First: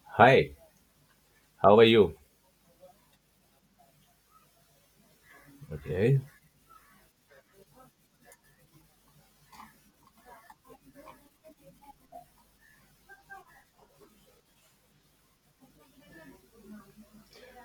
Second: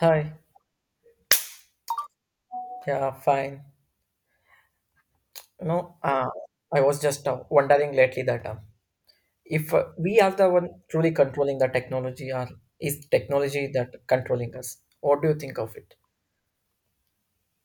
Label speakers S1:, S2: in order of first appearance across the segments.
S1: Hi.
S2: Hi, how are you?
S1: Yeah, fine. No,
S2: Okay.
S1: I was just wondering lately that if we are the one truly controlling the technology, or is technology that controlling us? What do you think of it?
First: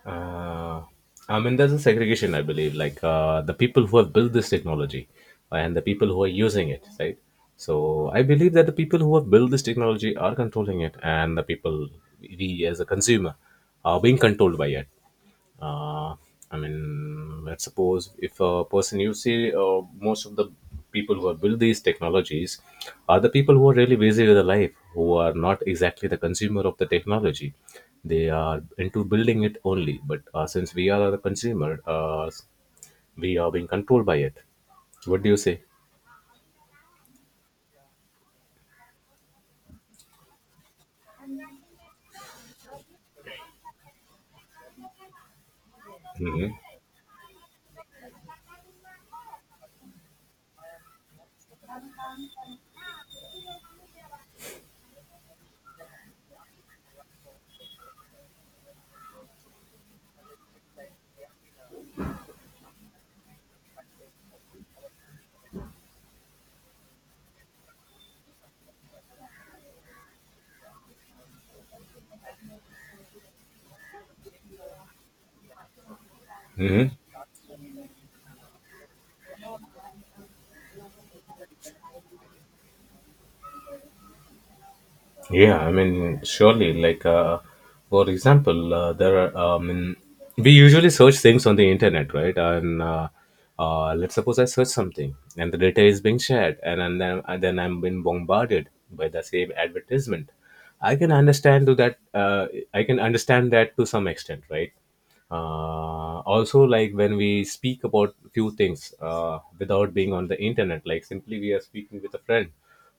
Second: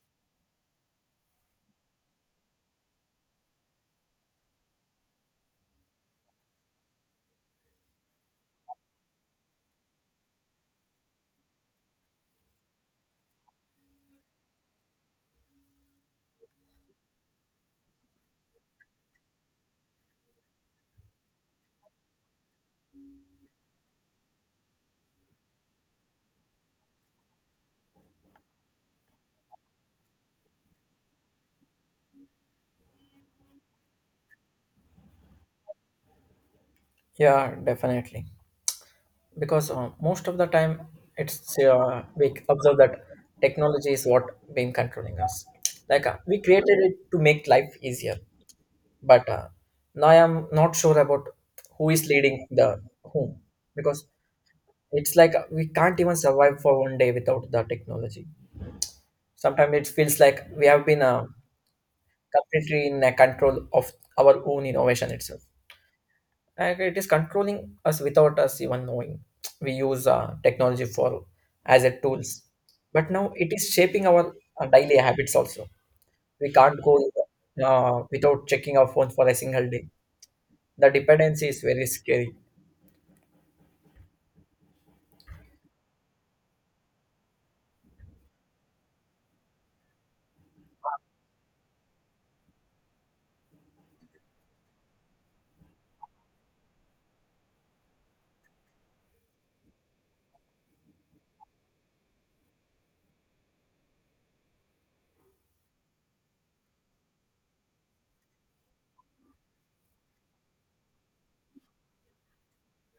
S2: Uh, I mean, there's a segregation, I believe, like the people who have built this technology and the people who are using it, right? So I believe that the people who have built this technology are controlling it, and the people we as a consumer are being controlled by it. uh, I mean, let's suppose if a person you see, most of the people who have built these technologies are the people who are really busy with their life, who are not exactly the consumer of the technology. They are into building it only. But since we are the consumer, we are being controlled by it. What do you say?
S1: Yeah, definitely. Because most of the time, it's we observe that technology is what been controlling us. We
S2: Hmm.
S1: created it to make life easier, but now I am not sure about who is leading the whom because it's like we can't even survive for one day without the technology. Sometimes it feels like we have been completely in a control of our own innovation itself. And it is controlling us without us even knowing. We use technology for as a tools, but now it is shaping our daily habits also. We can't
S2: Hmm.
S1: go without checking our phone for a single day. The dependency is very scary.
S2: Yeah, I mean, surely, like, for example, we usually search things on the internet, right? And let's suppose I search something and the data is being shared, and then I'm being bombarded by the same advertisement. I can understand to that, uh, I can understand that to some extent, right? Also, like, when we speak about few things without being on the internet, like simply we are speaking with a friend,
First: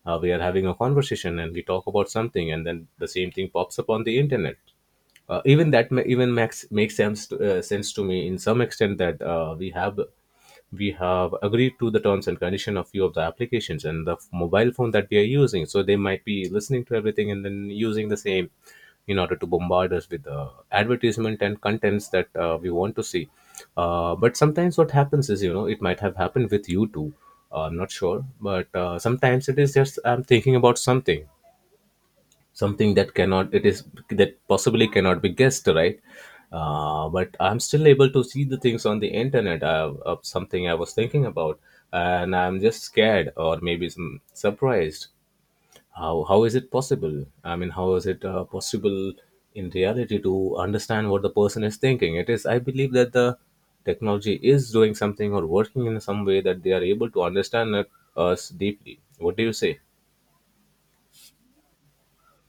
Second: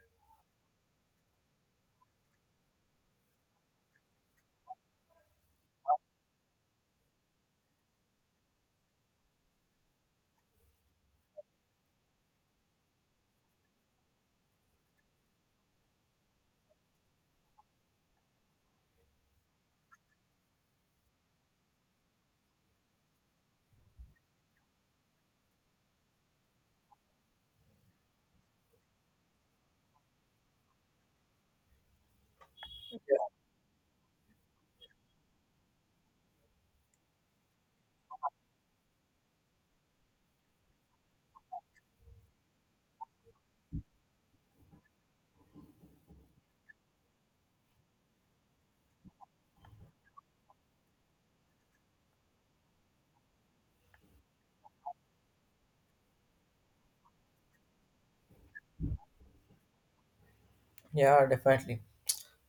S2: we are having a conversation and we talk about something and then the same thing pops up on the internet. Even max makes sense to, sense to me in some extent that we have, we have agreed to the terms and condition of few of the applications and the mobile phone that we are using, so they might be listening to everything and then using the same in order to bombard us with advertisement and contents that we want to see. But sometimes what happens is, you know, it might have happened with you too. I'm not sure, but sometimes it is just I'm thinking about something, something
S1: Yeah,
S2: that cannot, it is that possibly cannot be guessed, right? But I'm still able to see the things on the internet of something I was thinking about, and I'm just scared or maybe some surprised. How is it possible? I mean, how is it possible in reality to understand what the person is thinking? It is, I believe that the technology is doing something or working in some way that they are able to understand us deeply. What do you say?
S1: yeah, definitely.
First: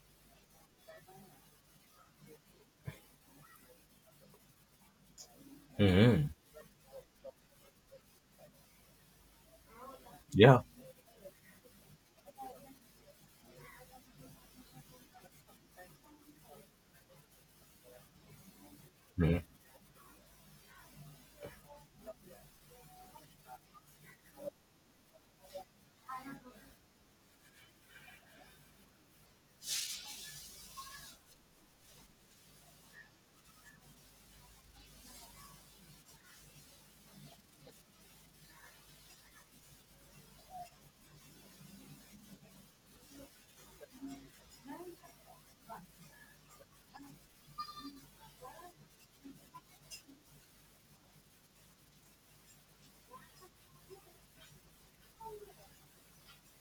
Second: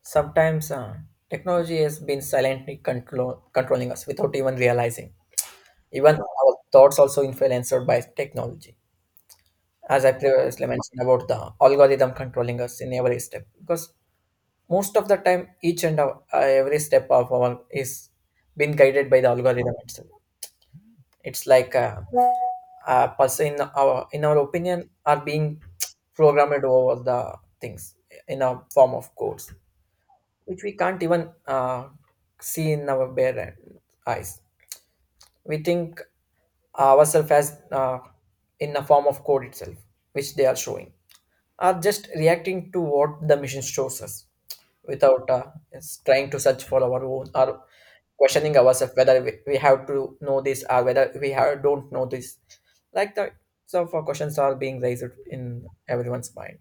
S1: Sometimes technology has been silently controlling us without even realizing. Even
S2: Hmm.
S1: our thoughts also influenced by technology. As I
S2: Yeah.
S1: previously mentioned about the algorithm controlling us in every step, because most of the time, every step of our is been guided by the algorithm itself. It's like a person in our opinion are being programmed over the things in a form of codes which we can't even see in our bare eyes. We think ourselves as in the form of code itself, which they are showing, are just reacting to what the machine shows us without is trying to search for our own or questioning ourselves whether we have to know this or whether we have, don't know this. Like the so for questions are being raised in everyone's mind.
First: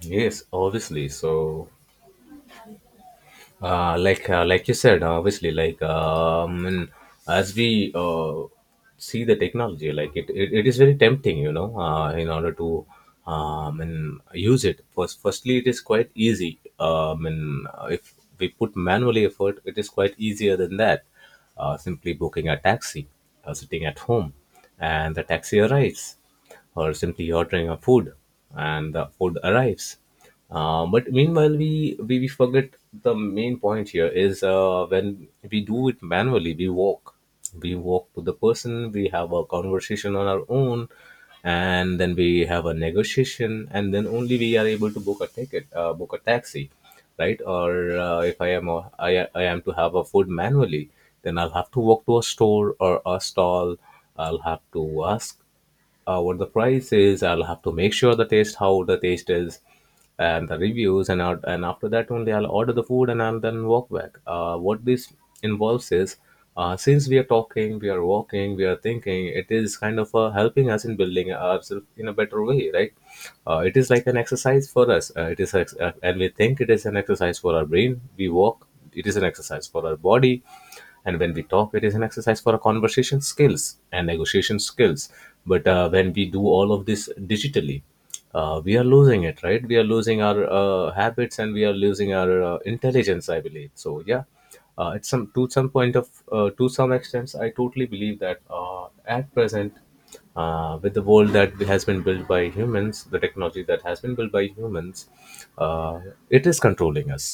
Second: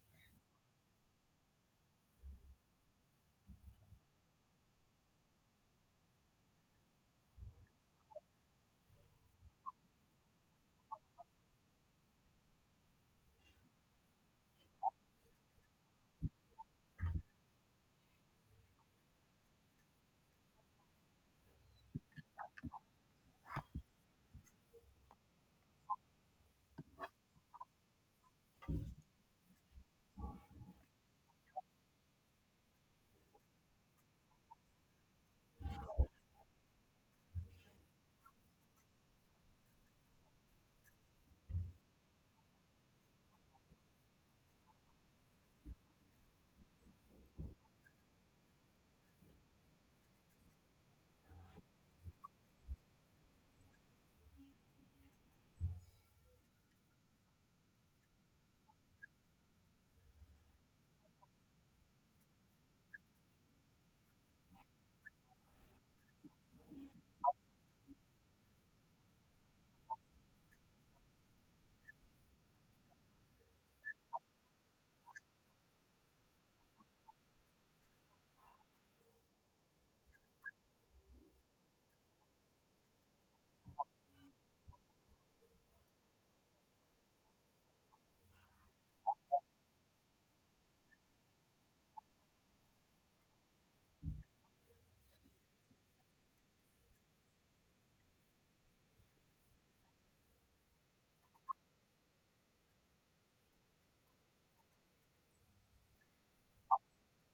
S2: Yes, obviously. So, like you said, obviously, and as we see the technology, like it is very tempting, you know, in order to and use it. Firstly, it is quite easy. And If we put manually effort, it is quite easier than that. Simply booking a taxi, sitting at home, and the taxi arrives, or simply ordering a food and the food arrives. But meanwhile we forget, the main point here is when we do it manually, we walk, we walk to the person, we have a conversation on our own, and then we have a negotiation, and then only we are able to book a ticket, book a taxi, right? Or if I am a, I am to have a food manually, then I'll have to walk to a store or a stall, I'll have to ask what the price is. I'll have to make sure the taste, how the taste is, and the reviews, and after that only I'll order the food and I'll then walk back. What this involves is, since we are talking, we are walking, we are thinking, it is kind of helping us in building ourselves in a better way, right? It is like an exercise for us. And we think it is an exercise for our brain. We walk. It is an exercise for our body, and when we talk, it is an exercise for our conversation skills and negotiation skills. But when we do all of this digitally, we are losing it, right? We are losing our habits, and we are losing our intelligence, I believe. So, yeah, at some to some point of to some extent, I totally believe that at present, with the world that has been built by humans, the technology that has been built by humans, uh, it is controlling us.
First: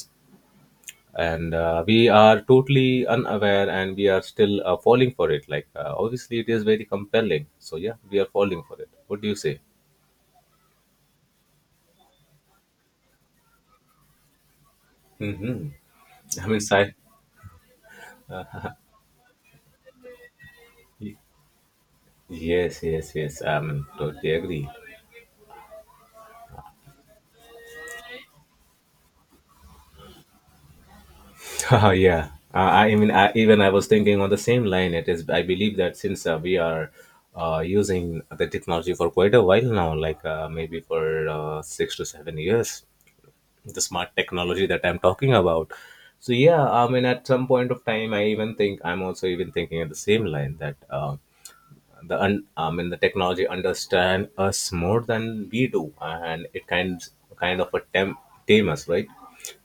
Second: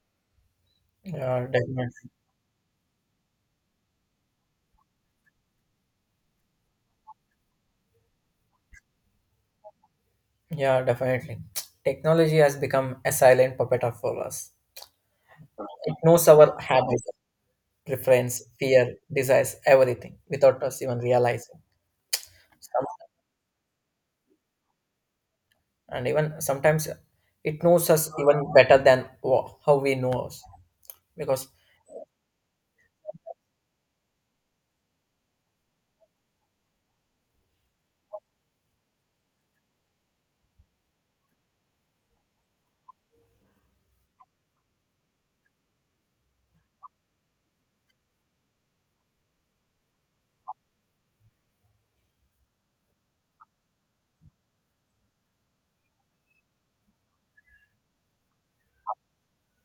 S1: Yeah,
S2: And
S1: definitely.
S2: we are totally unaware, and we are still falling for it. Like, obviously it is very compelling, so yeah, we are falling for it. What do you say?
S1: Yeah, definitely. Technology has become a silent puppet of for us.
S2: Hmm.
S1: It knows
S2: i
S1: our
S2: mean sci-
S1: habits, preference, fear, desires, everything without us even realizing.
S2: yes,
S1: Some,
S2: yes, yes, I mean, totally agree.
S1: and even sometimes it knows us even better than how we know us. Because
S2: Oh yeah, I mean, even I was thinking on the same line. It is, I believe that since we are using the technology for quite a while now, like maybe for 6 to 7 years, the smart technology that I'm talking about. So yeah, I mean, at some point of time, I'm also even thinking at the same line that I mean, the technology understand us more than we do, and it kind of a tame us, right?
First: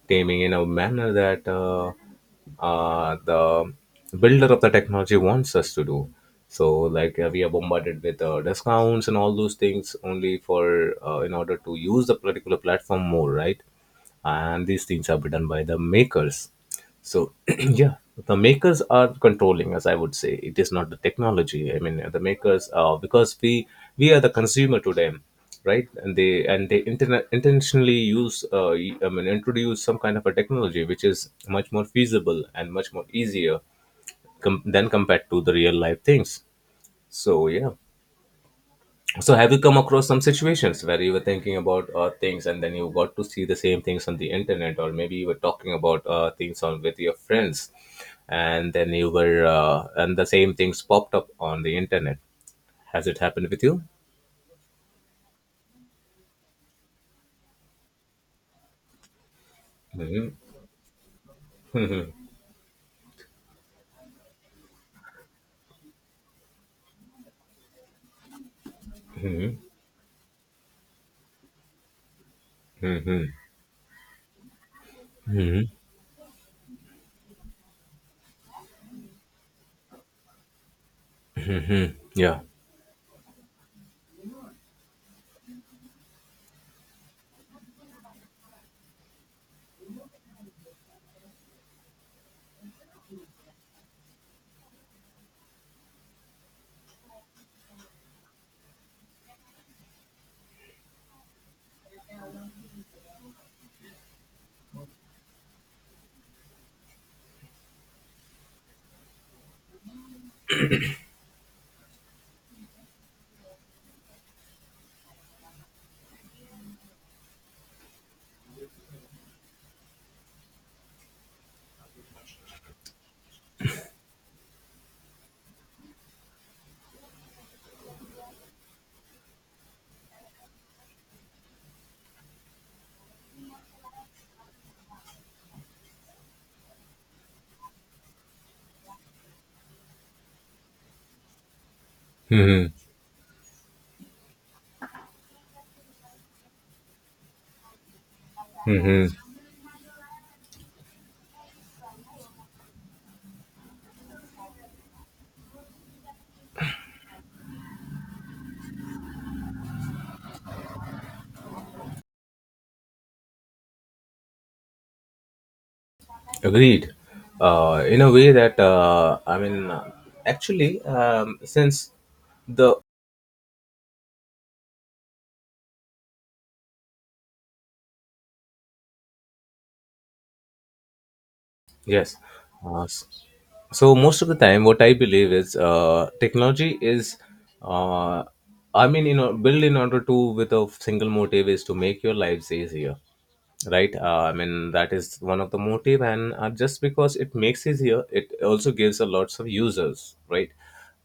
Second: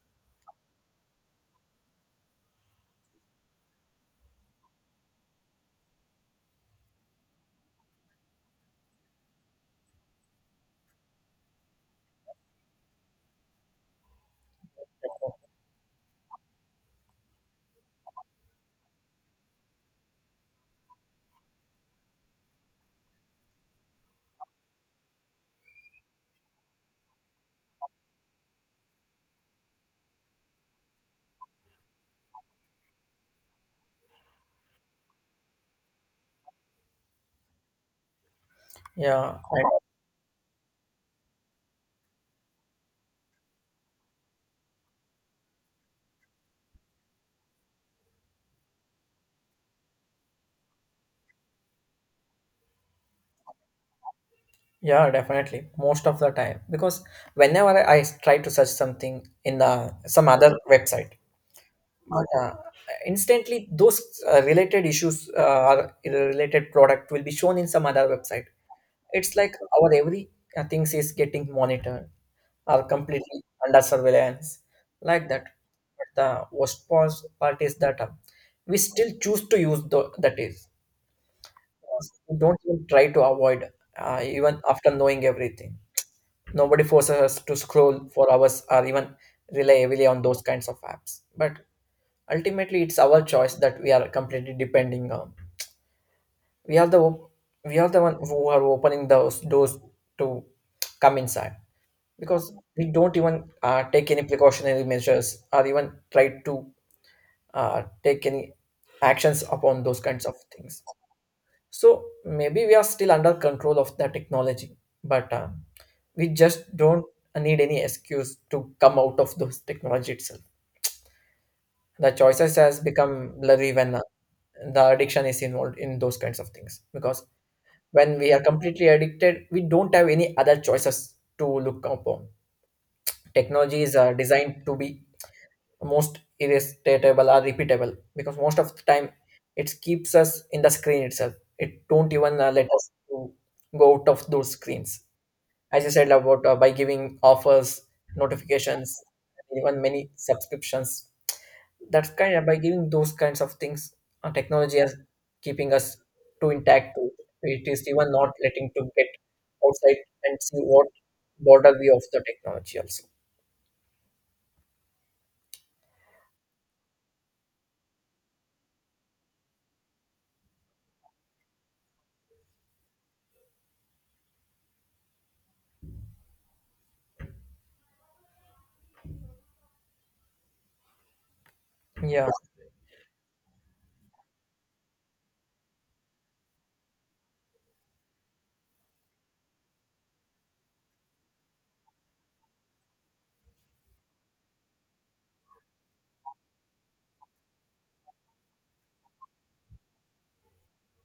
S2: Taming in a manner that the builder of the technology wants us to do. So, like, we are bombarded with discounts and all those things only for in order to use the particular platform more, right? And these things are done by the makers. So yeah, the makers are controlling, as I would say. It is not the technology, I mean, the makers are, because we are the consumer to them, right? And they, and they intentionally use, I mean, introduce some kind of a technology which is much more feasible and much more easier than compared to the real life things. So yeah, so,
S1: yeah,
S2: have you come
S1: I-
S2: across some situations where you were thinking about things and then you got to see the same things on the internet, or maybe you were talking about things on with your friends, and then you were and the same things popped up on the internet? Has it happened with you?
S1: yeah, definitely most of the time. Because whenever I try to search something in the some
S2: Hmm.
S1: other website, but, uh, instantly those related issues or related product will be shown in some other website. It's like
S2: Hmm.
S1: our every things is getting monitored are
S2: Hmm.
S1: completely under surveillance like that.
S2: Hmm.
S1: But the worst part is that we still choose to use the, that is. We
S2: Yeah.
S1: don't even try to avoid, even after knowing everything. Nobody forces us to scroll for hours or even rely heavily on those kinds of apps. But ultimately, it's our choice that we are completely depending on. we are the op- we are the one who are opening those doors to come inside, because we don't even take any precautionary measures or even try to take any actions upon those kinds of things. So maybe we are still under control of the technology, but we just don't need any excuse to come out of those technology itself. The choices has become blurry when the addiction is involved in those kinds of things, because when we are completely addicted, we don't have any other choices to look upon. Technologies are designed to be most irresistible or repeatable, because most of the time it keeps us in the screen itself. It don't even let
S2: Hmm.
S1: us to go out of those screens. As I said about by giving offers, notifications,
S2: Hmm.
S1: even many subscriptions, that's kind of by giving those kinds of things, technology is keeping us too intact to. It is even not letting to get outside and see what border we of the technology also.
S2: Agreed. In a way that I mean, actually, since the yes,
S1: yeah
S2: uh, s- so most of the time what I believe is technology is uh, I mean, you know, built in order to, with a single motive is to make your lives easier, right? I mean, that is one of the motive, and just because it makes easier, it also gives a lots of users, right?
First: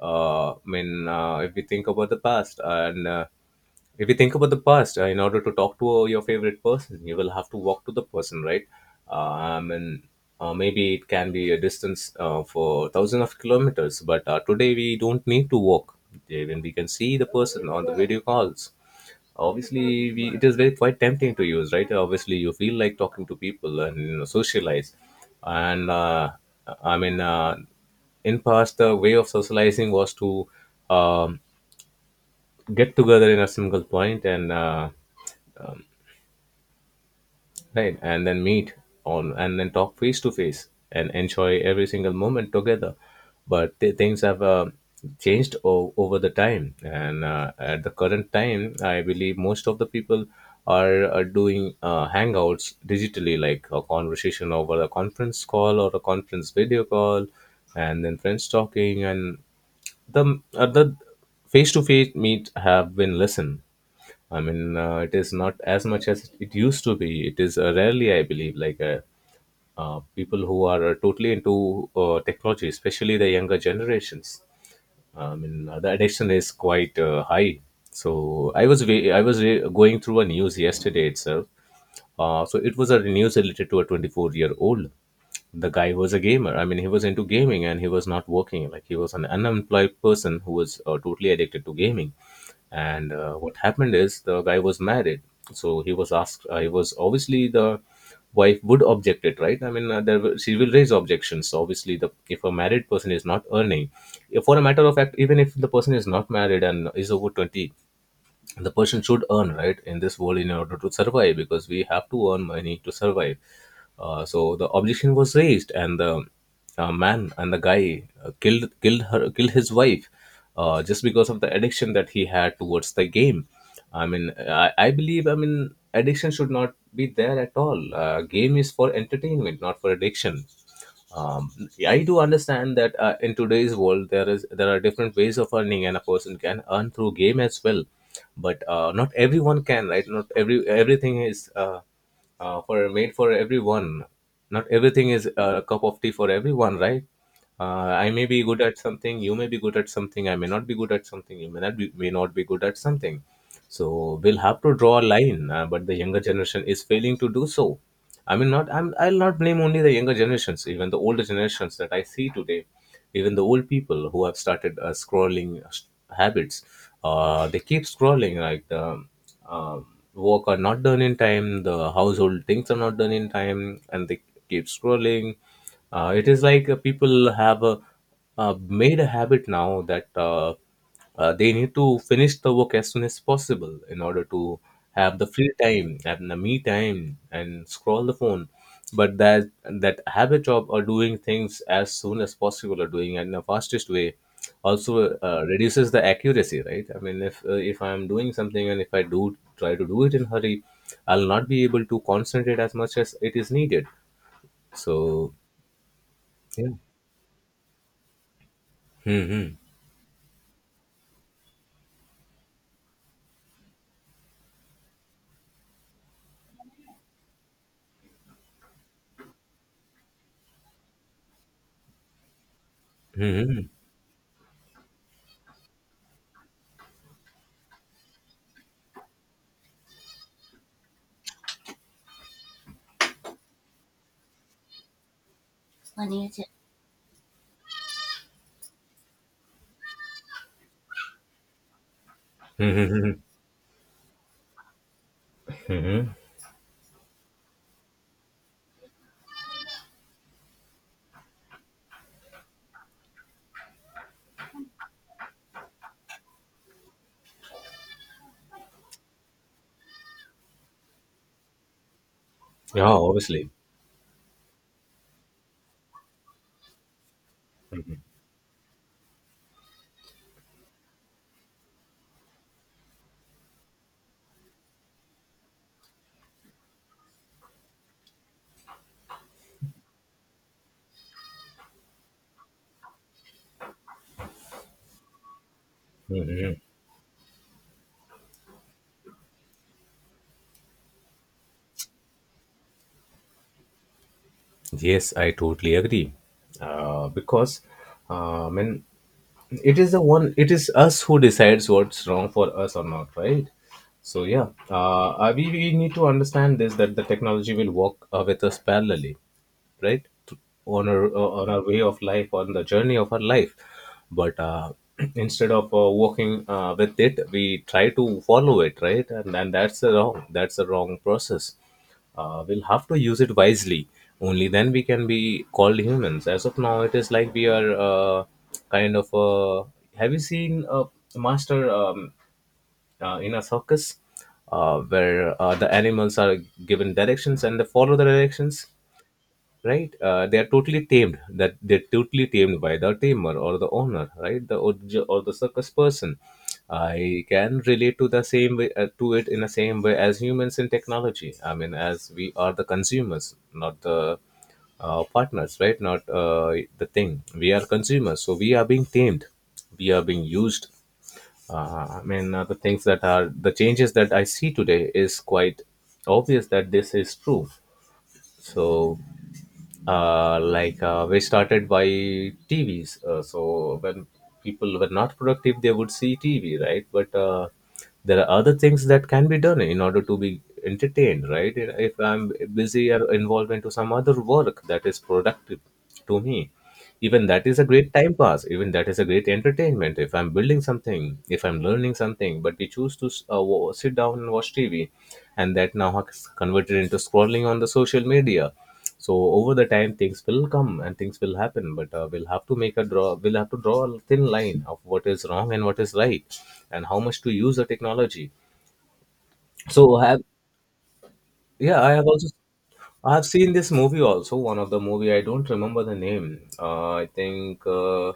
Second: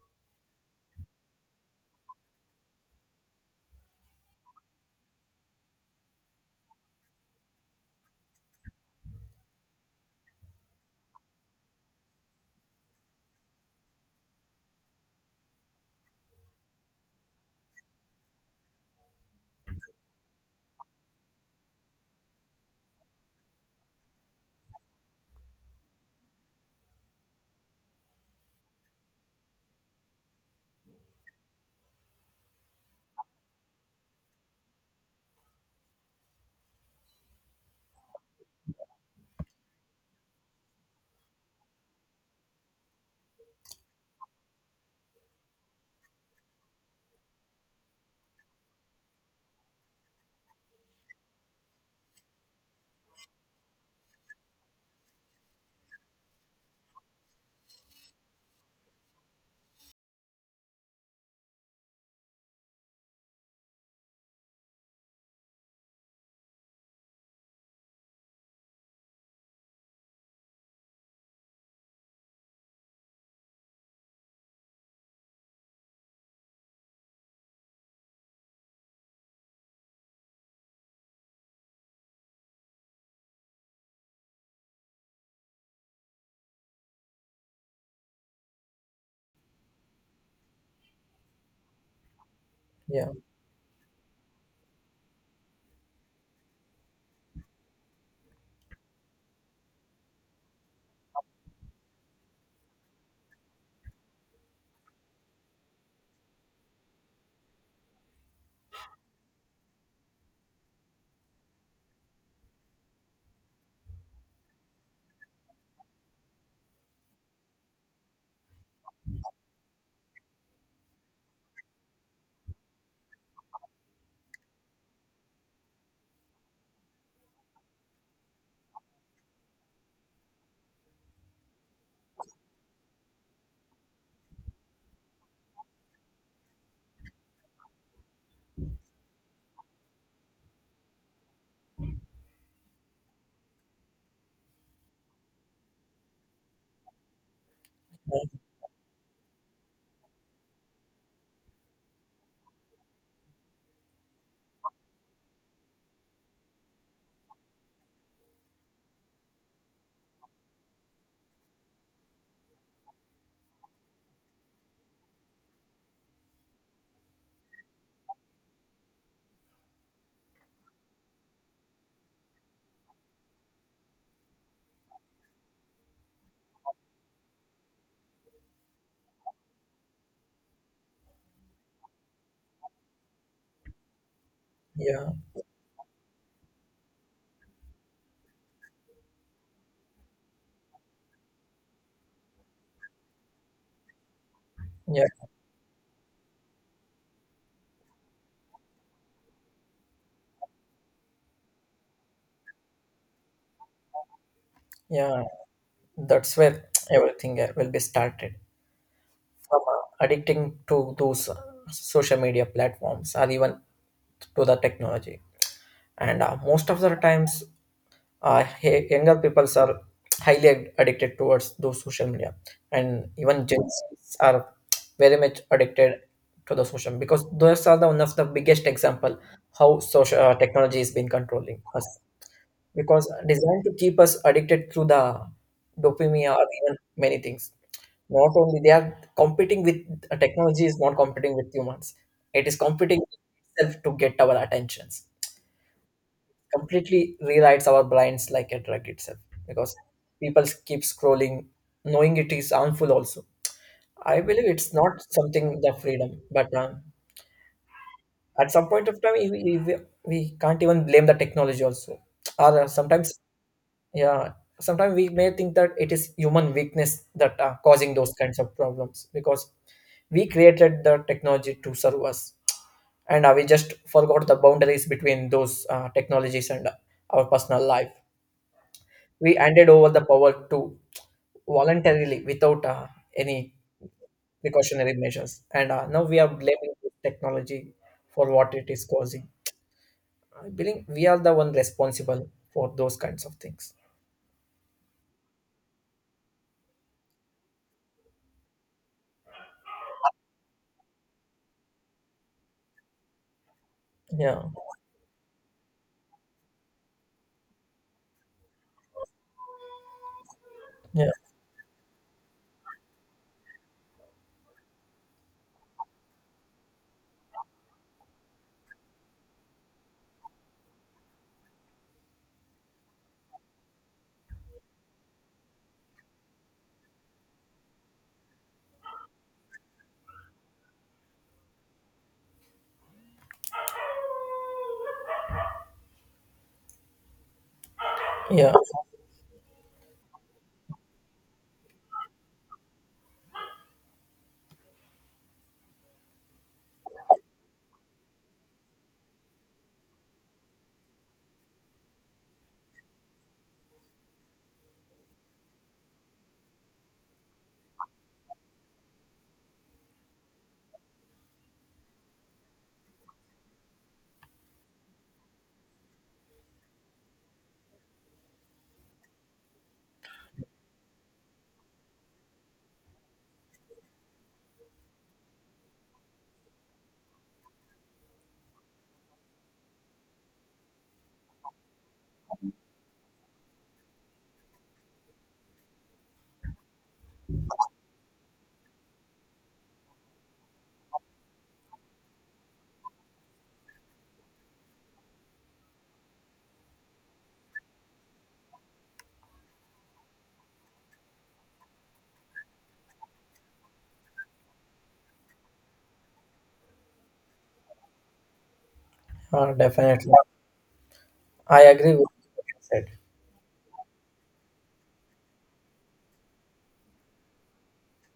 S2: If we think about the past, and if you think about the past, in order to talk to your favorite person, you will have to walk to the person, right? And Maybe it can be a distance for thousands of kilometers, but today we don't need to walk. Even we can see the person on the video calls. Obviously we, it is very quite tempting to use, right? Obviously you feel like talking to people and, you know, socialize. And i mean uh, in past, the way of socializing was to um, get together in a single point, and right, and then meet on and then talk face to face and enjoy every single moment together. But things have changed over the time, and at the current time, I believe most of the people are doing hangouts digitally, like a conversation over a conference call or a conference video call, and then friends talking and the face to face meet have been lessened. I mean, it is not as much as it used to be. It is rarely, I believe, like, people who are totally into technology, especially the younger generations. I mean, the addiction is quite high. So I was wa- I was re- going through a news yesterday itself, so it was a news related to a 24-year-old. The guy was a gamer. I mean, he was into gaming and he was not working. Like, he was an unemployed person who was totally addicted to gaming.
S1: yeah
S2: And what happened is, the guy was married. So he was asked. He was obviously, the wife would object it, right? I mean, she will raise objections. So obviously, the if a married person is not earning, if for a matter of fact, even if the person is not married and is over 20, the person should earn, right? In this world, in order to survive, because we have to earn money to survive. So the objection was raised and the guy killed his wife just because of the addiction that he had towards the game. I believe addiction should not be there at all. Game is for entertainment, not for addiction. um, I do understand that in today's world there are different ways of earning and a person can earn through game as well, but not everyone can, right? Not everything is for made for everyone. Not everything is a cup of tea for everyone, right? I may
S1: yeah
S2: be good at something, you may be good at something, I may not be good at something, you may not be good at something. So we'll have to draw a line. But the younger generation is failing to do so. I'll not blame only the younger generations. Even the older generations that I see today, even the old people, who have started scrolling habits, they keep scrolling. Like the um, work are not done in time, the household things are not done in time, and they keep scrolling. It is like people have made a habit now that they need to finish the work as soon as possible in order to
S1: yeah
S2: have the free time and the me time and scroll the phone. But that habit of doing things as soon as possible or doing it in the fastest way
S1: yeah
S2: also reduces the accuracy, right? I mean, if I am doing something and if I do try to do it in hurry, I'll not be able to concentrate as much as it is needed.
S1: yeah.
S2: So
S1: That's where
S2: yeah.
S1: everything will be started
S2: Hmm.
S1: from addicting to those social media platforms or even to the technology. And most of the times, hey, younger peoples are highly addicted towards those social media, and
S2: Hmm.
S1: even gen
S2: hmm
S1: Z's are very much addicted to the social, because those are the one of the biggest example how social technology has been controlling us, because designed to keep us addicted through the
S2: Hmm.
S1: dopamine
S2: Is
S1: or even many things. Not only they are competing with technology is not competing with humans, it is competing
S2: hmm.
S1: itself to get our attentions, completely rewrites our brains like a drug itself, because people keep scrolling knowing it is harmful also. I believe it's not something the freedom, but at some point of time we can't even blame the technology also, or
S2: Yeah,
S1: sometimes,
S2: obviously.
S1: yeah, sometimes we may think that it is human weakness that are causing those kinds of problems, because we created the technology to serve us. And we just forgot the boundaries between those technologies and our personal life. We handed over the power to voluntarily without any precautionary measures, and now we are
S2: Hmm.
S1: blaming this technology for what it is causing. I believe we are the one responsible for those kinds of things.
S2: Yes, I totally agree. Because uh, I mean, it is the one. It is us who decides what's wrong for us or not, right? So
S1: Yeah,
S2: yeah, we need to understand this, that the technology will walk with us parallelly, right?
S1: yeah,
S2: On our way of life, on the journey of our life, but instead of walking with it, we try to follow it, right? And that's the wrong. That's the wrong process. We'll have to use it wisely. Only then we can be called humans. As of now, it is like we are kind of have you seen a master in a circus where the animals are given directions and they follow the
S1: yeah.
S2: directions, right? They are totally tamed. That they're totally tamed by the tamer or the owner, right? Or the circus person. I can relate to the same way as humans in technology. I mean, as we are the consumers, not the partners, right? Not the thing. We are consumers, so we are being tamed. We are being used. The changes that I see today is quite obvious that this is true. So like we started by TVs. So when people were not productive, they would see TV, right? But there are other things that can be done in order to be entertained, right? If I'm busy or involved into some other work that is productive to me, even that is a great time pass. Even that is a great entertainment. If I'm building something, if I'm learning something, but we choose to sit down and watch TV, and that now has converted into scrolling on the social media. So over the time things will come and things will happen, but we'll have to draw a thin line of what is wrong and what is right and how much to use the technology. So I
S1: Definitely,
S2: have,
S1: I
S2: yeah, I
S1: agree
S2: have
S1: with
S2: also,
S1: what you said.
S2: I have seen this movie also. One of the movie, I don't remember the name. I think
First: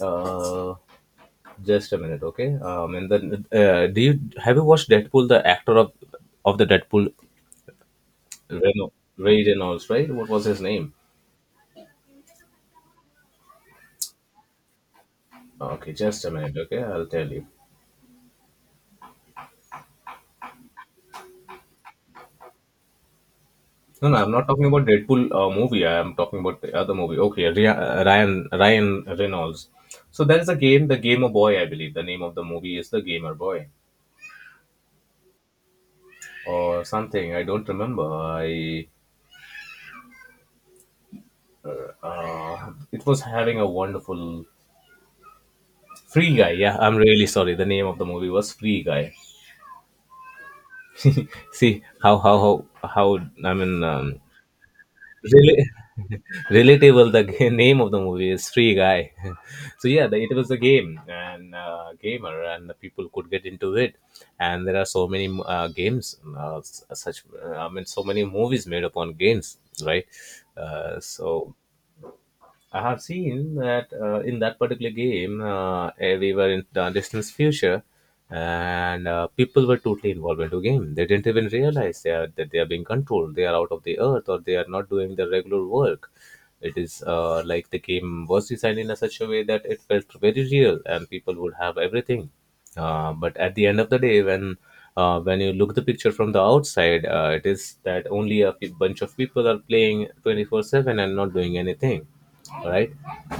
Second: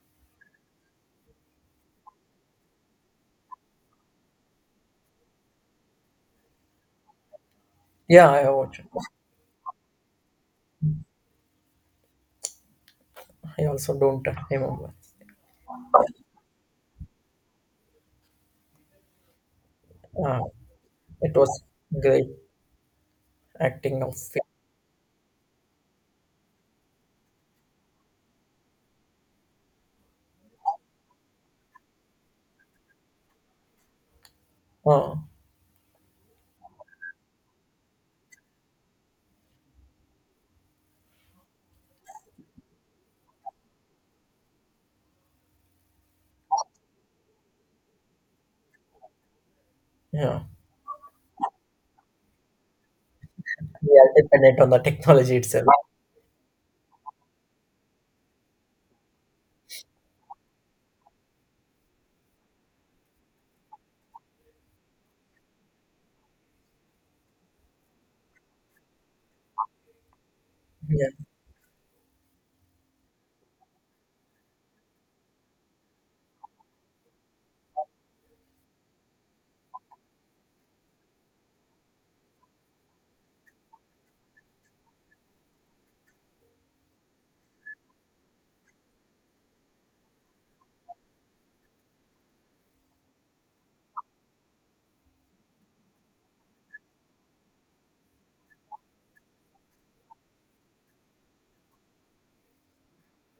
S2: uh, just a minute. Okay. And then do you have you watched Deadpool, the actor of the Deadpool?
S1: Yeah, I watched.
S2: Reno, Ray Reynolds, right? What was his name?
S1: I also don't remember.
S2: Okay, just a minute. Okay, I'll tell you.
S1: uh, it was great acting
S2: No,
S1: of
S2: no, I'm
S1: it.
S2: not talking about Deadpool movie. I'm talking about the other movie. Okay, Ryan Reynolds. So there is a game, the Gamer Boy, I believe. The name of the movie is the Gamer Boy
S1: uh,
S2: or something. I don't remember. I it was having a wonderful Free Guy. Yeah, I'm really sorry. The name of the movie was Free Guy.
S1: yeah,
S2: See how I mean
S1: we are dependent on the technology
S2: really.
S1: itself.
S2: Relatable. The name of the movie is Free Guy. So yeah, it was a game and gamer and the people could get into it. And there are so many games, s- such I mean so many movies made upon games, right?
S1: Yeah,
S2: So I have seen that in that particular game, we were in the distance future, and people were totally involved into game. They didn't even realize that they are being controlled. They are out of the earth, or they are not doing the regular work. It is like the game was designed in a such a way that it felt very real, and people would have everything, but at the end of the day, when you look the picture from the outside, it is that only a bunch of people are playing 24/7 and not doing anything, right?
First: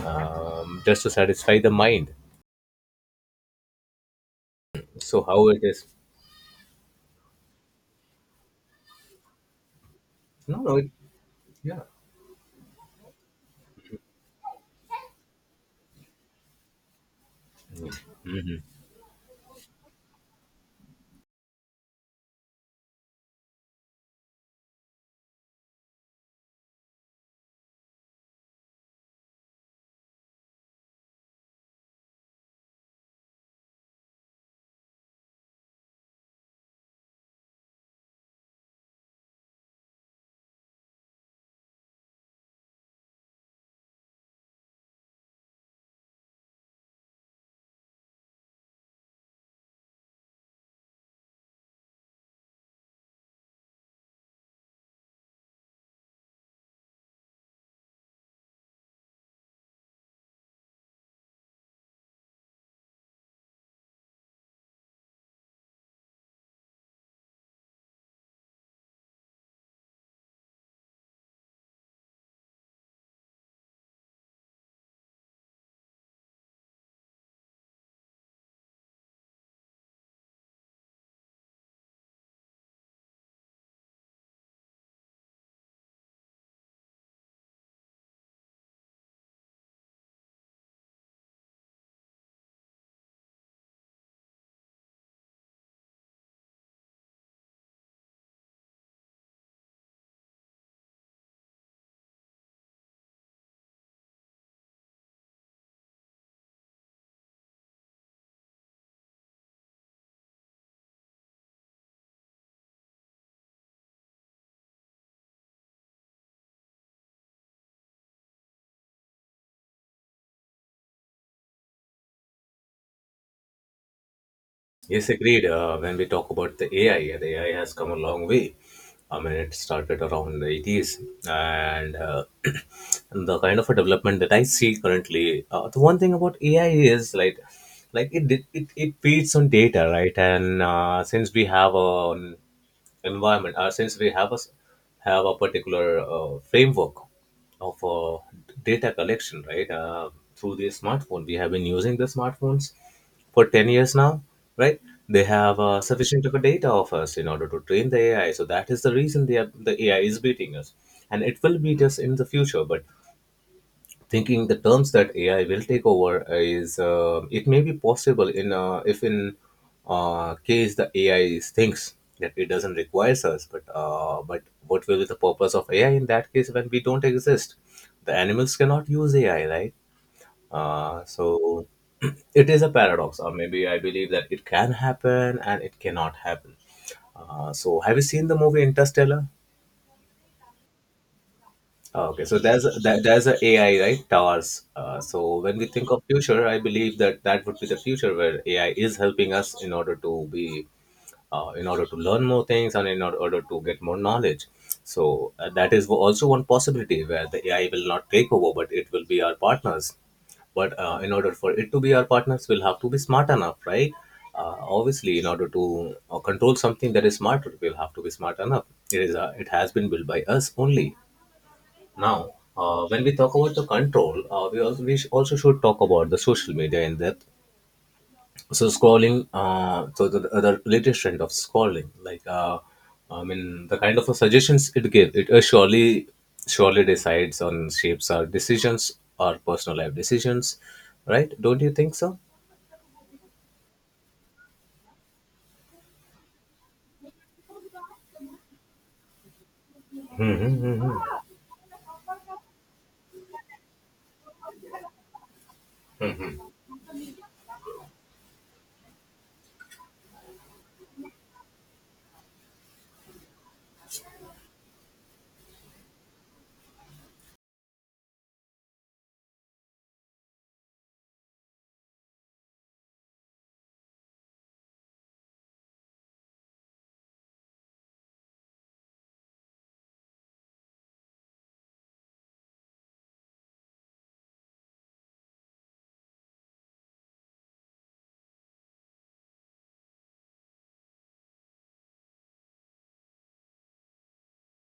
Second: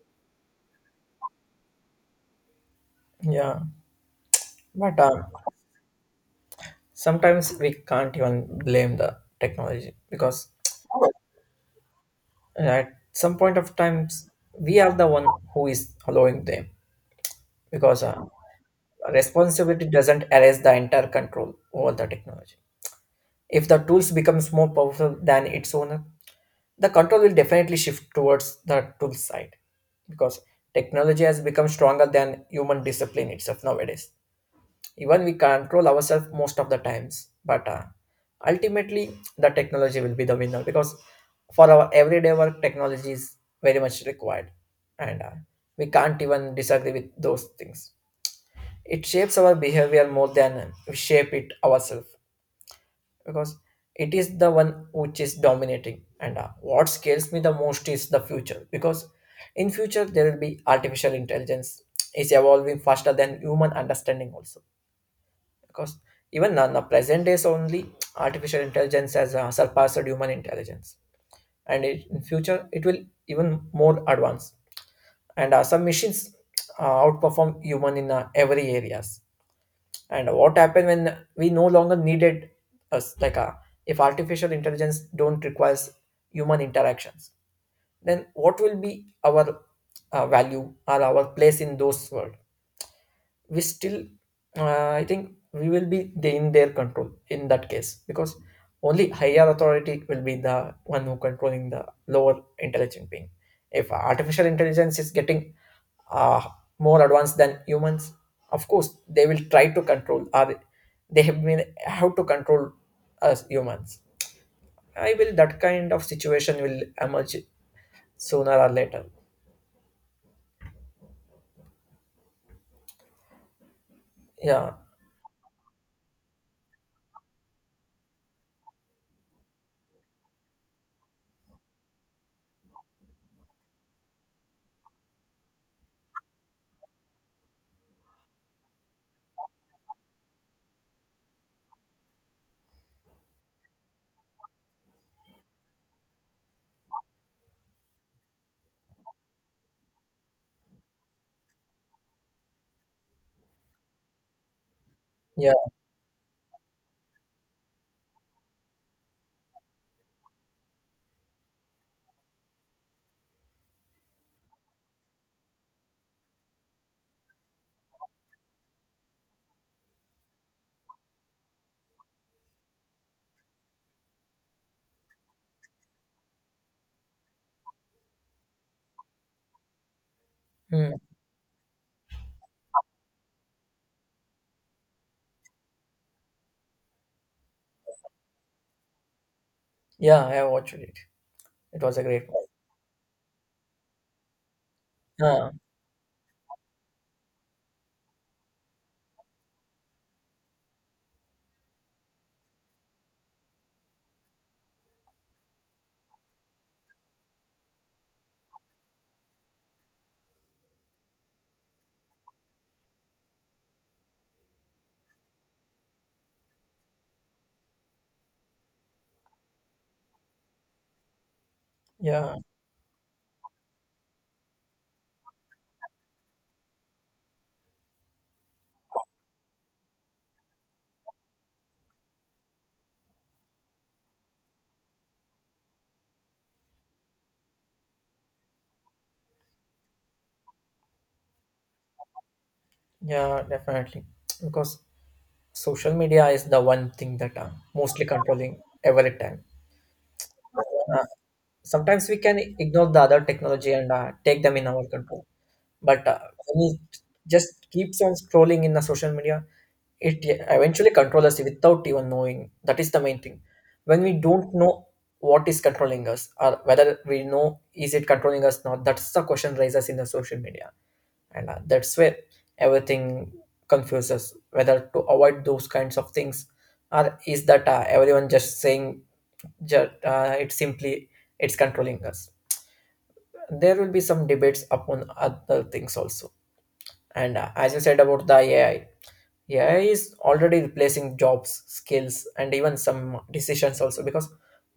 S2: Just to satisfy the mind.
S1: yeah. But
S2: So how it is.
S1: sometimes we can't even blame the technology, because
S2: No no it, Yeah.
S1: at some point of times we are the one who is allowing them, because responsibility doesn't erase the entire control over the technology. If the tools becomes more powerful than its owner, the control will definitely shift towards the tool side, because technology has become stronger than human discipline itself nowadays. Even we control ourselves most of the times, but ultimately the technology will be the winner, because for our everyday work technology is very much required. And we can't even disagree with those things. It shapes our behavior more than we shape it ourselves, because it is the one which is dominating. And what scares me the most is the future, because in future there will be artificial intelligence is evolving faster than human understanding also, because even now, the present days only artificial intelligence has surpassed human intelligence, and it, in future it will even more advanced. And some machines outperform human in every areas. And what happened when we no longer needed us, like if artificial intelligence don't requires human interactions, then what will be our value or our place in those world? We still uh, I think we will be in their control in that case, because only higher authority will be the one who controlling the lower intelligent being. If artificial intelligence is getting uh, more advanced than humans, of course they will try to control, or they have been how to control us humans. I will that kind of situation will emerge sooner or later. Yeah.
S2: Yes, agreed. When we talk about the AI, the AI has come a long way. I mean, it started around the 80s, and the kind of a development that I see currently. The one thing about AI is like, it feeds on data, right? And since we have a environment. Since we have have a particular framework of data collection, right? Through the smartphone, we have been using the smartphones for 10 years now, right? They
S1: Yeah.
S2: have sufficient of a data of us in order to train the AI. So that is the reason the AI is beating us, and it will beat us in the future. But thinking the terms that AI will take over is it may be possible in if in case the AI thinks that it doesn't require us, but what will be the purpose of AI in that case when we don't exist? The animals cannot use AI, right?
S1: Mm.
S2: So it is a paradox, or maybe I believe that it can happen and it cannot happen. So have you seen the movie Interstellar?
S1: Yeah, I watched it. It was a
S2: Ah, okay,
S1: great
S2: so
S1: one.
S2: there's a AI right towers. So
S1: Yeah,
S2: when we think of future, I believe that that would be the future where AI is helping us in order to be, in order to learn more things and order to get more knowledge. So that is also one possibility where the AI will not take over, but it will be our partners. But in order for it to be our partners, we'll have to be smart enough, right? Obviously, in order to control something that is smarter, we'll have to be smart enough. It is it has been built by us only.
S1: yeah.
S2: Now, when we talk about the control, we also should talk about the social media in that. So scrolling, so the latest trend of scrolling, like I mean the kind of a suggestions it gives, it surely decides on shapes our decisions, our personal life decisions, right? Don't you think so?
S1: Yeah, definitely. Because social media is the one thing that are mostly controlling every time. Uh, sometimes we can ignore the other technology and take them in our control. But when it just keeps on scrolling in the social media, it eventually controls us without even knowing. That is the main thing. When we don't know what is controlling us or whether we know is it controlling us not, that's the question raises in the social media. And that's where everything confuses whether to avoid those kinds of things, or is that everyone just saying just it's simply it's controlling us. There will be some debates upon other things also. And as you said about the AI, AI is already replacing jobs skills and even some decisions also, because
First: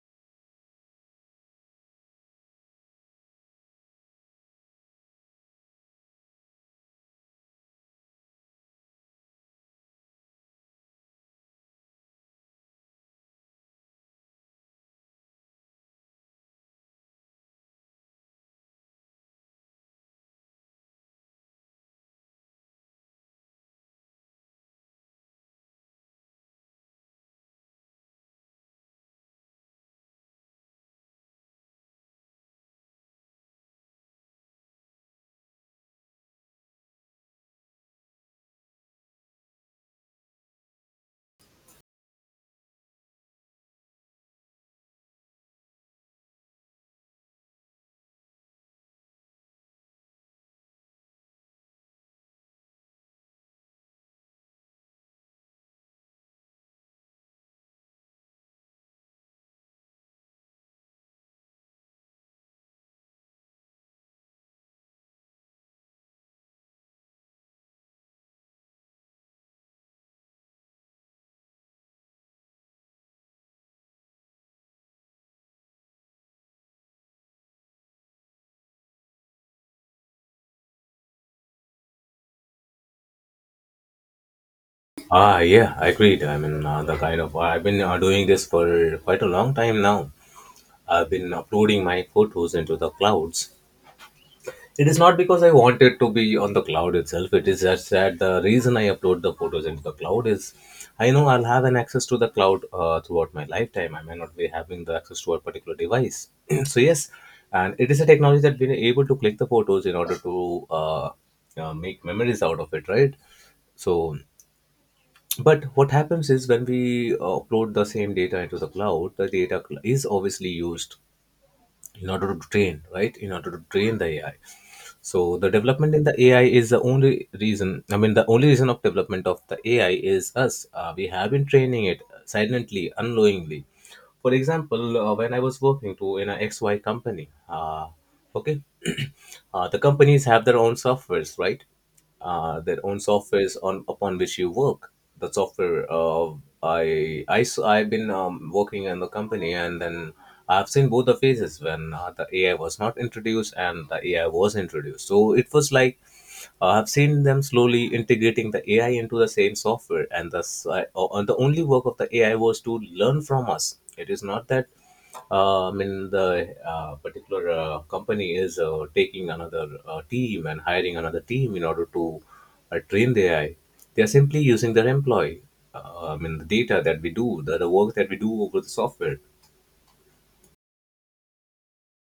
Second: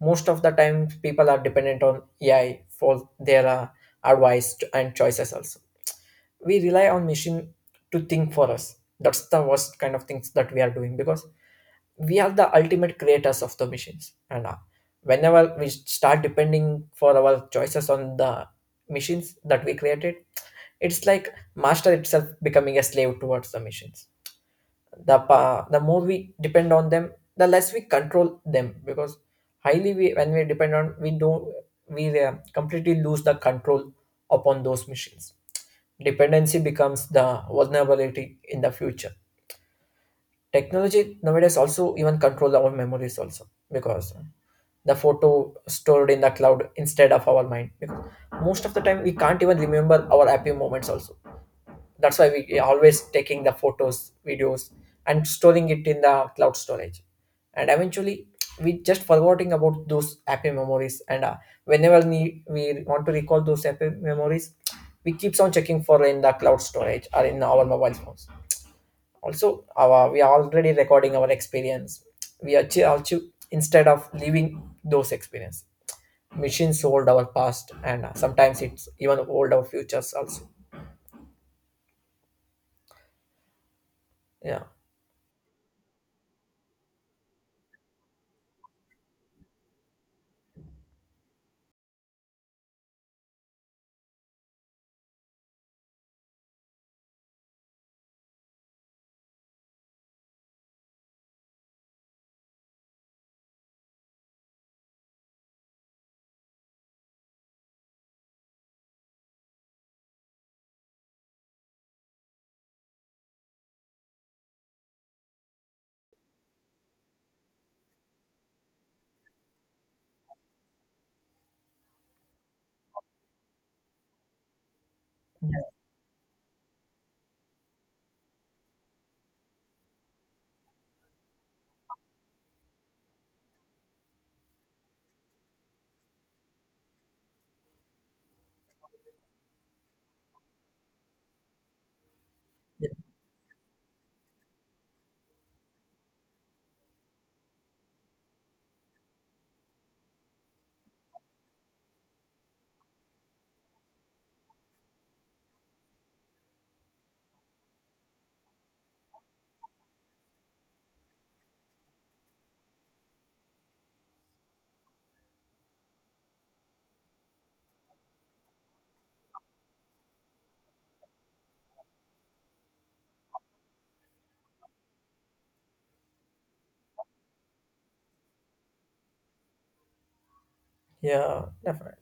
S1: most of the time people are dependent on AI for their advice and choices also. We rely on machine to think for us. That's the worst kind of things that we are doing, because we are the ultimate creators of the machines. And whenever we start depending for our choices on the machines that we created, it's like master itself becoming a slave towards the machines. The more we depend on them, the less we control them, because highly we when we depend on we don't, we completely lose the control upon those machines. Dependency becomes the vulnerability in the future. Technology nowadays also even control our memories also, because the photo stored in the cloud instead of our mind, because most of the time we can't even remember our happy moments also. That's why we always taking the photos videos and storing it in the cloud storage, and eventually we just forgetting about those happy memories. And whenever we want to recall those happy memories, we keeps on checking for in the cloud storage or in our mobile phones. Also our, we are already recording our experience we achieve instead of leaving those experience. Machines hold our past, and sometimes it's even hold our futures also. Yeah.
S2: Ah, yeah, I agreed. I mean, the kind of I've been doing this for quite a long time now. I've been uploading my photos into the clouds. It is not because I want it to be on the cloud itself. It is just that the reason I upload the photos into the cloud is I know I'll have an access to the cloud throughout my lifetime. I may not be having the access to a particular device. So yes, and it is a technology that we're able to click the photos in order to make memories out of it, right? So, but what happens is when we upload the same data into the cloud, the data is obviously used in order to train, right, in order to train the ai. So the development in the ai is the only reason. I mean the only reason of development of the ai is us. We have been training it silently, unknowingly. For example, when I was working to in a xy company okay. The companies have their own softwares, right? Their
S1: Yeah,
S2: own softwares on upon which you work. The software I have been working in the company, and then I've seen both the phases when the AI was not introduced and the AI was introduced. So it was like, I've seen them slowly integrating the AI into the same software, and the only work of the AI was to learn from us. It is not that. I mean, the particular company is taking another team and hiring another team in order to train the AI. They are simply using their employee. I mean, the data that we do, the work that we do over the software.
S1: yeah, definitely.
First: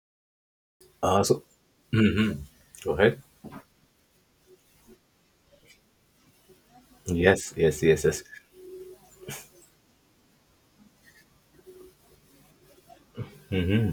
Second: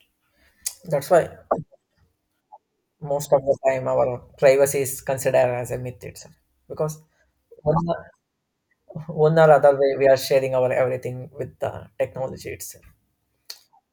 S1: That's
S2: Uh,
S1: why
S2: so, Mhm. Go ahead.
S1: most of the time our privacy is considered as a myth itself. Because
S2: Yes,
S1: one,
S2: yes, yes, yes.
S1: one or other way we are sharing our everything with the technology itself.
S2: Hmm,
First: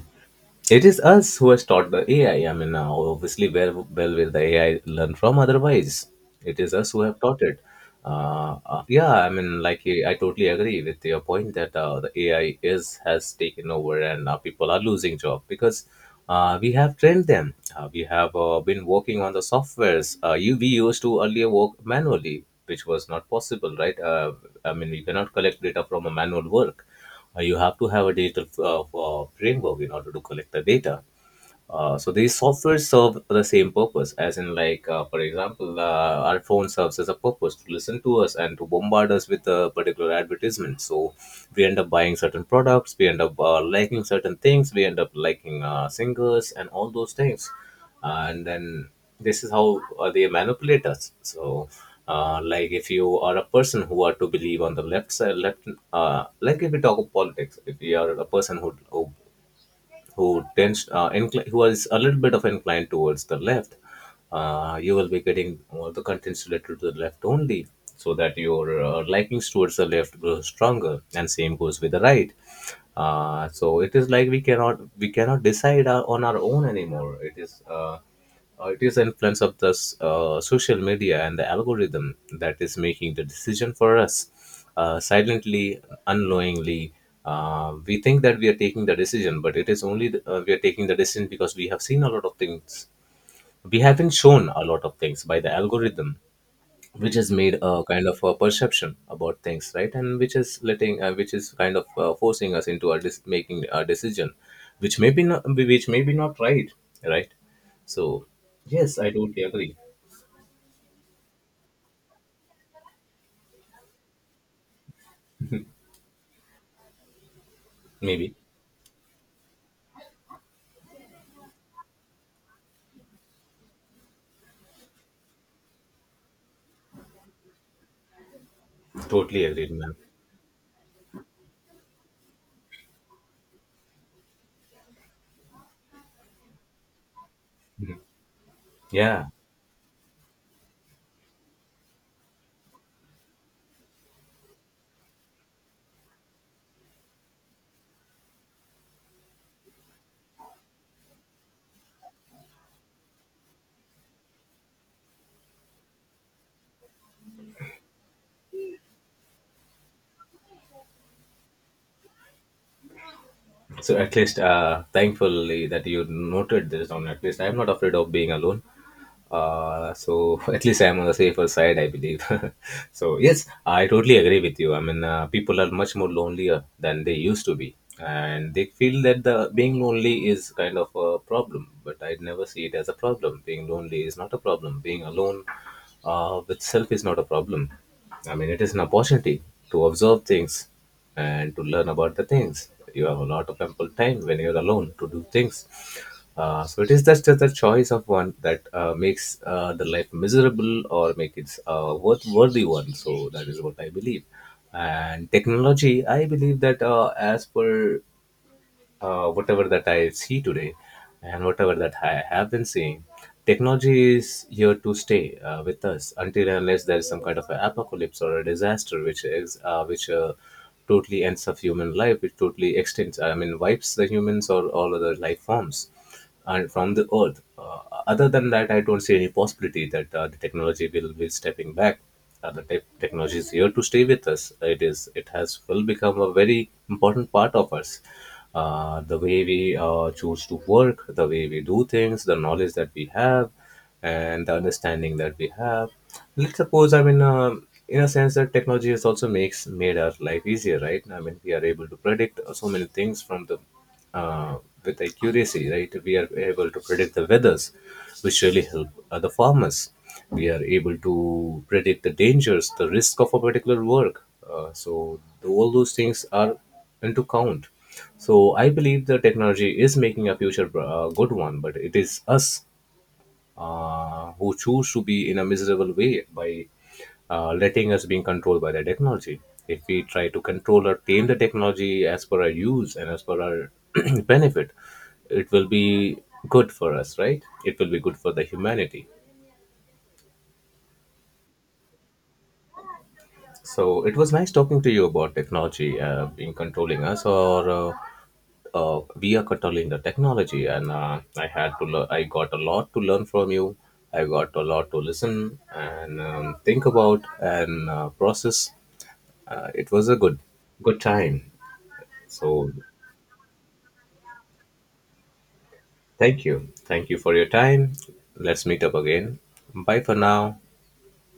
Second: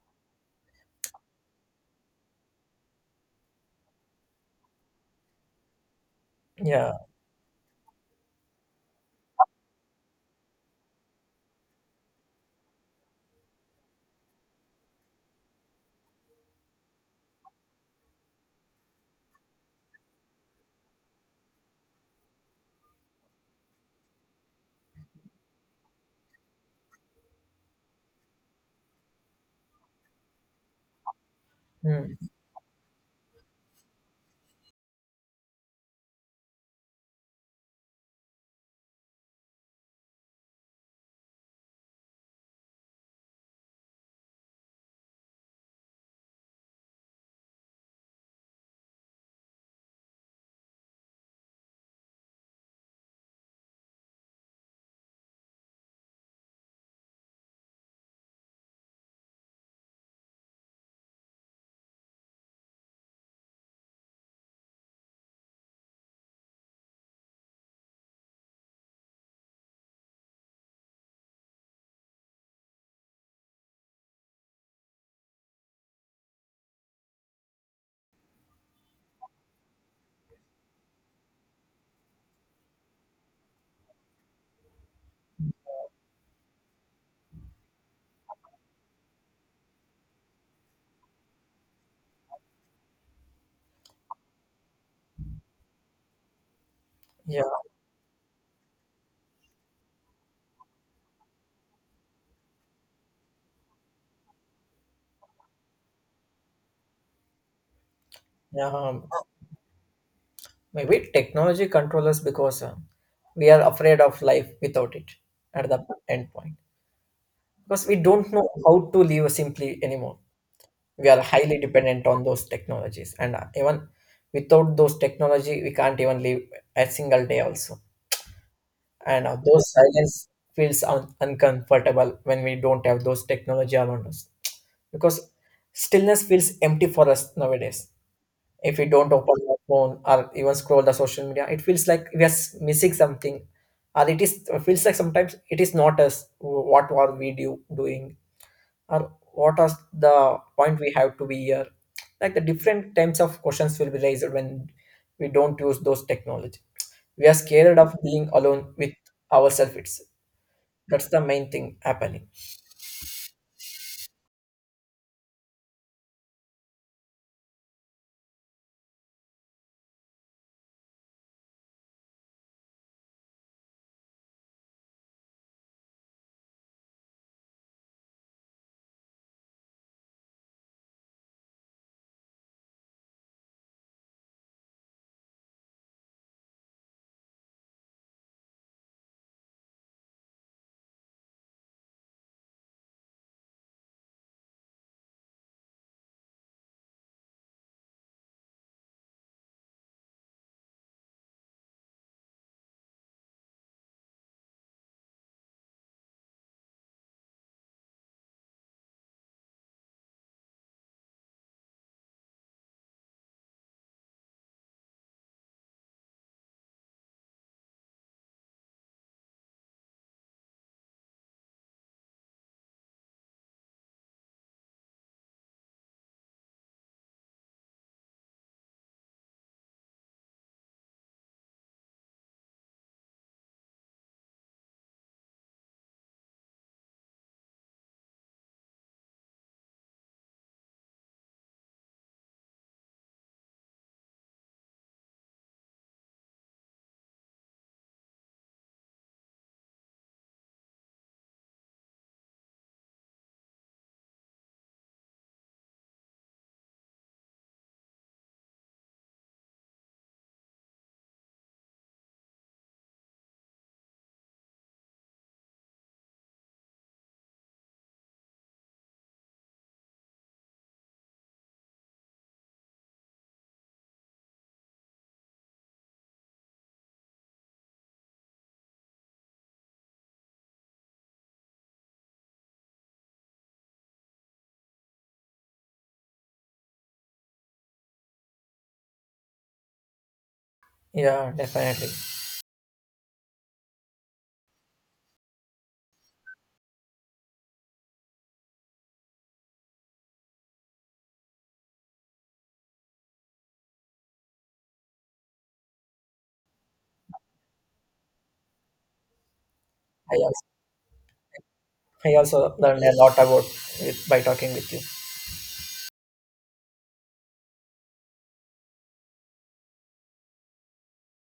S2: it is us who has taught the AI. I mean, obviously, where well will the AI learn from? Otherwise, it is us
S1: Yeah.
S2: who have taught it. Yeah, I mean, like I totally agree with your point that the AI is has taken over and people are losing job, because we have trained them. We have been working on the softwares. You we used to earlier work manually, which was not possible, right? I mean, you cannot collect data from a manual work. You have to have a digital framework in order to collect the data. So
S1: Mm.
S2: these software serve the same purpose, as in like, for example, our phone serves as a purpose to listen to us and to bombard us with a particular advertisement. So we end up buying certain products, we end up liking certain things, we end up liking singers and all those things, and then this is how they manipulate us. So, like if you are a person who are to believe on the left side, left, like if we talk of politics, if you are a person who, who tends who is a little bit of inclined towards the left, you will be getting all the contents related to the left only, so that your likings towards the left grows stronger, and same goes with the right. So it is like we cannot decide our, on our own anymore. It is. It is the influence of social media and the algorithm that is making the decision for us. Silently, unknowingly, we think that we are taking the decision, but it is only we are taking the decision because we have seen a lot of things. We have been shown a lot of things by the algorithm which has
S1: Yeah.
S2: made a kind of a perception about things, right, and which is letting which is kind of forcing us into making a decision which may be not right, right. So
S1: Yeah.
S2: yes, I totally agree.
S1: Maybe technology controls us because we are afraid of life without it at the end point. Because we don't
S2: Maybe.
S1: know how to live simply anymore. We are highly dependent on those technologies. And even without those technology, we can't even live a single day also. And
S2: Totally
S1: those
S2: agreed, ma'am.
S1: silence feels uncomfortable when we don't have those technology around us, because stillness feels empty for us nowadays. If we don't
S2: Yeah.
S1: open our phone or even scroll the social media, it feels like we are missing something. Or it is it feels like sometimes it is not us what are we doing, or what are the point we have to be here. Like the different types of questions will be raised when we don't use those technology. We are scared of being alone with ourselves. That's the main thing happening.
S2: So at least, thankfully that you noted this down. At least I'm not afraid of being alone. So at least I'm on the safer side, I believe. So yes, I totally agree with you. I mean, people are much more lonelier than they used to be, and they feel that the being lonely is kind of a problem. But I never see it as a problem. Being lonely is not a problem. Being alone, with self is not a problem. I mean, it is an opportunity to observe things and to learn about the things. You have a lot of ample time when you're alone to do things. So it is just the choice of one that makes the life miserable or make it a worthy one. So that is what I believe. And technology, I believe that, as per whatever that I see today and whatever that I have been seeing, technology is here to stay with us until and unless there is some kind of an apocalypse or a disaster which is which totally ends of human life, which totally extends, I mean, wipes the humans or all other life forms and from the earth. Other than that, I don't see any possibility that the technology will be stepping back. The tech Technology is here to stay with us. It is. It has will become a very important part of us. The way we choose to work, the way we do things, the knowledge that we have, and the understanding that we have. Let's suppose, I mean, in a sense that technology has also makes made our life easier, right? I mean, we are able to predict so many things from the uh, with accuracy, right? We are able to predict the weathers, which really help the farmers. We are able to predict the dangers, the risk of a particular work. So all those things are into count. So I believe the technology is making a future good one, but it is us who choose to be in a miserable way by letting us being controlled by the technology. If we try to control or tame the technology as per our use and as per our benefit, it will be good for us, right? It will be good for the humanity.
S1: Yeah, definitely.
S2: So it was nice talking to you about technology being controlling us, or we are controlling the technology. And I had to, I got a lot to learn from you. I got a lot to listen and think about and process. It was
S1: I
S2: a good,
S1: also,
S2: good time.
S1: I also
S2: So
S1: learned a lot about it by talking with you.
S2: thank you for your time. Let's meet up again. Bye for now.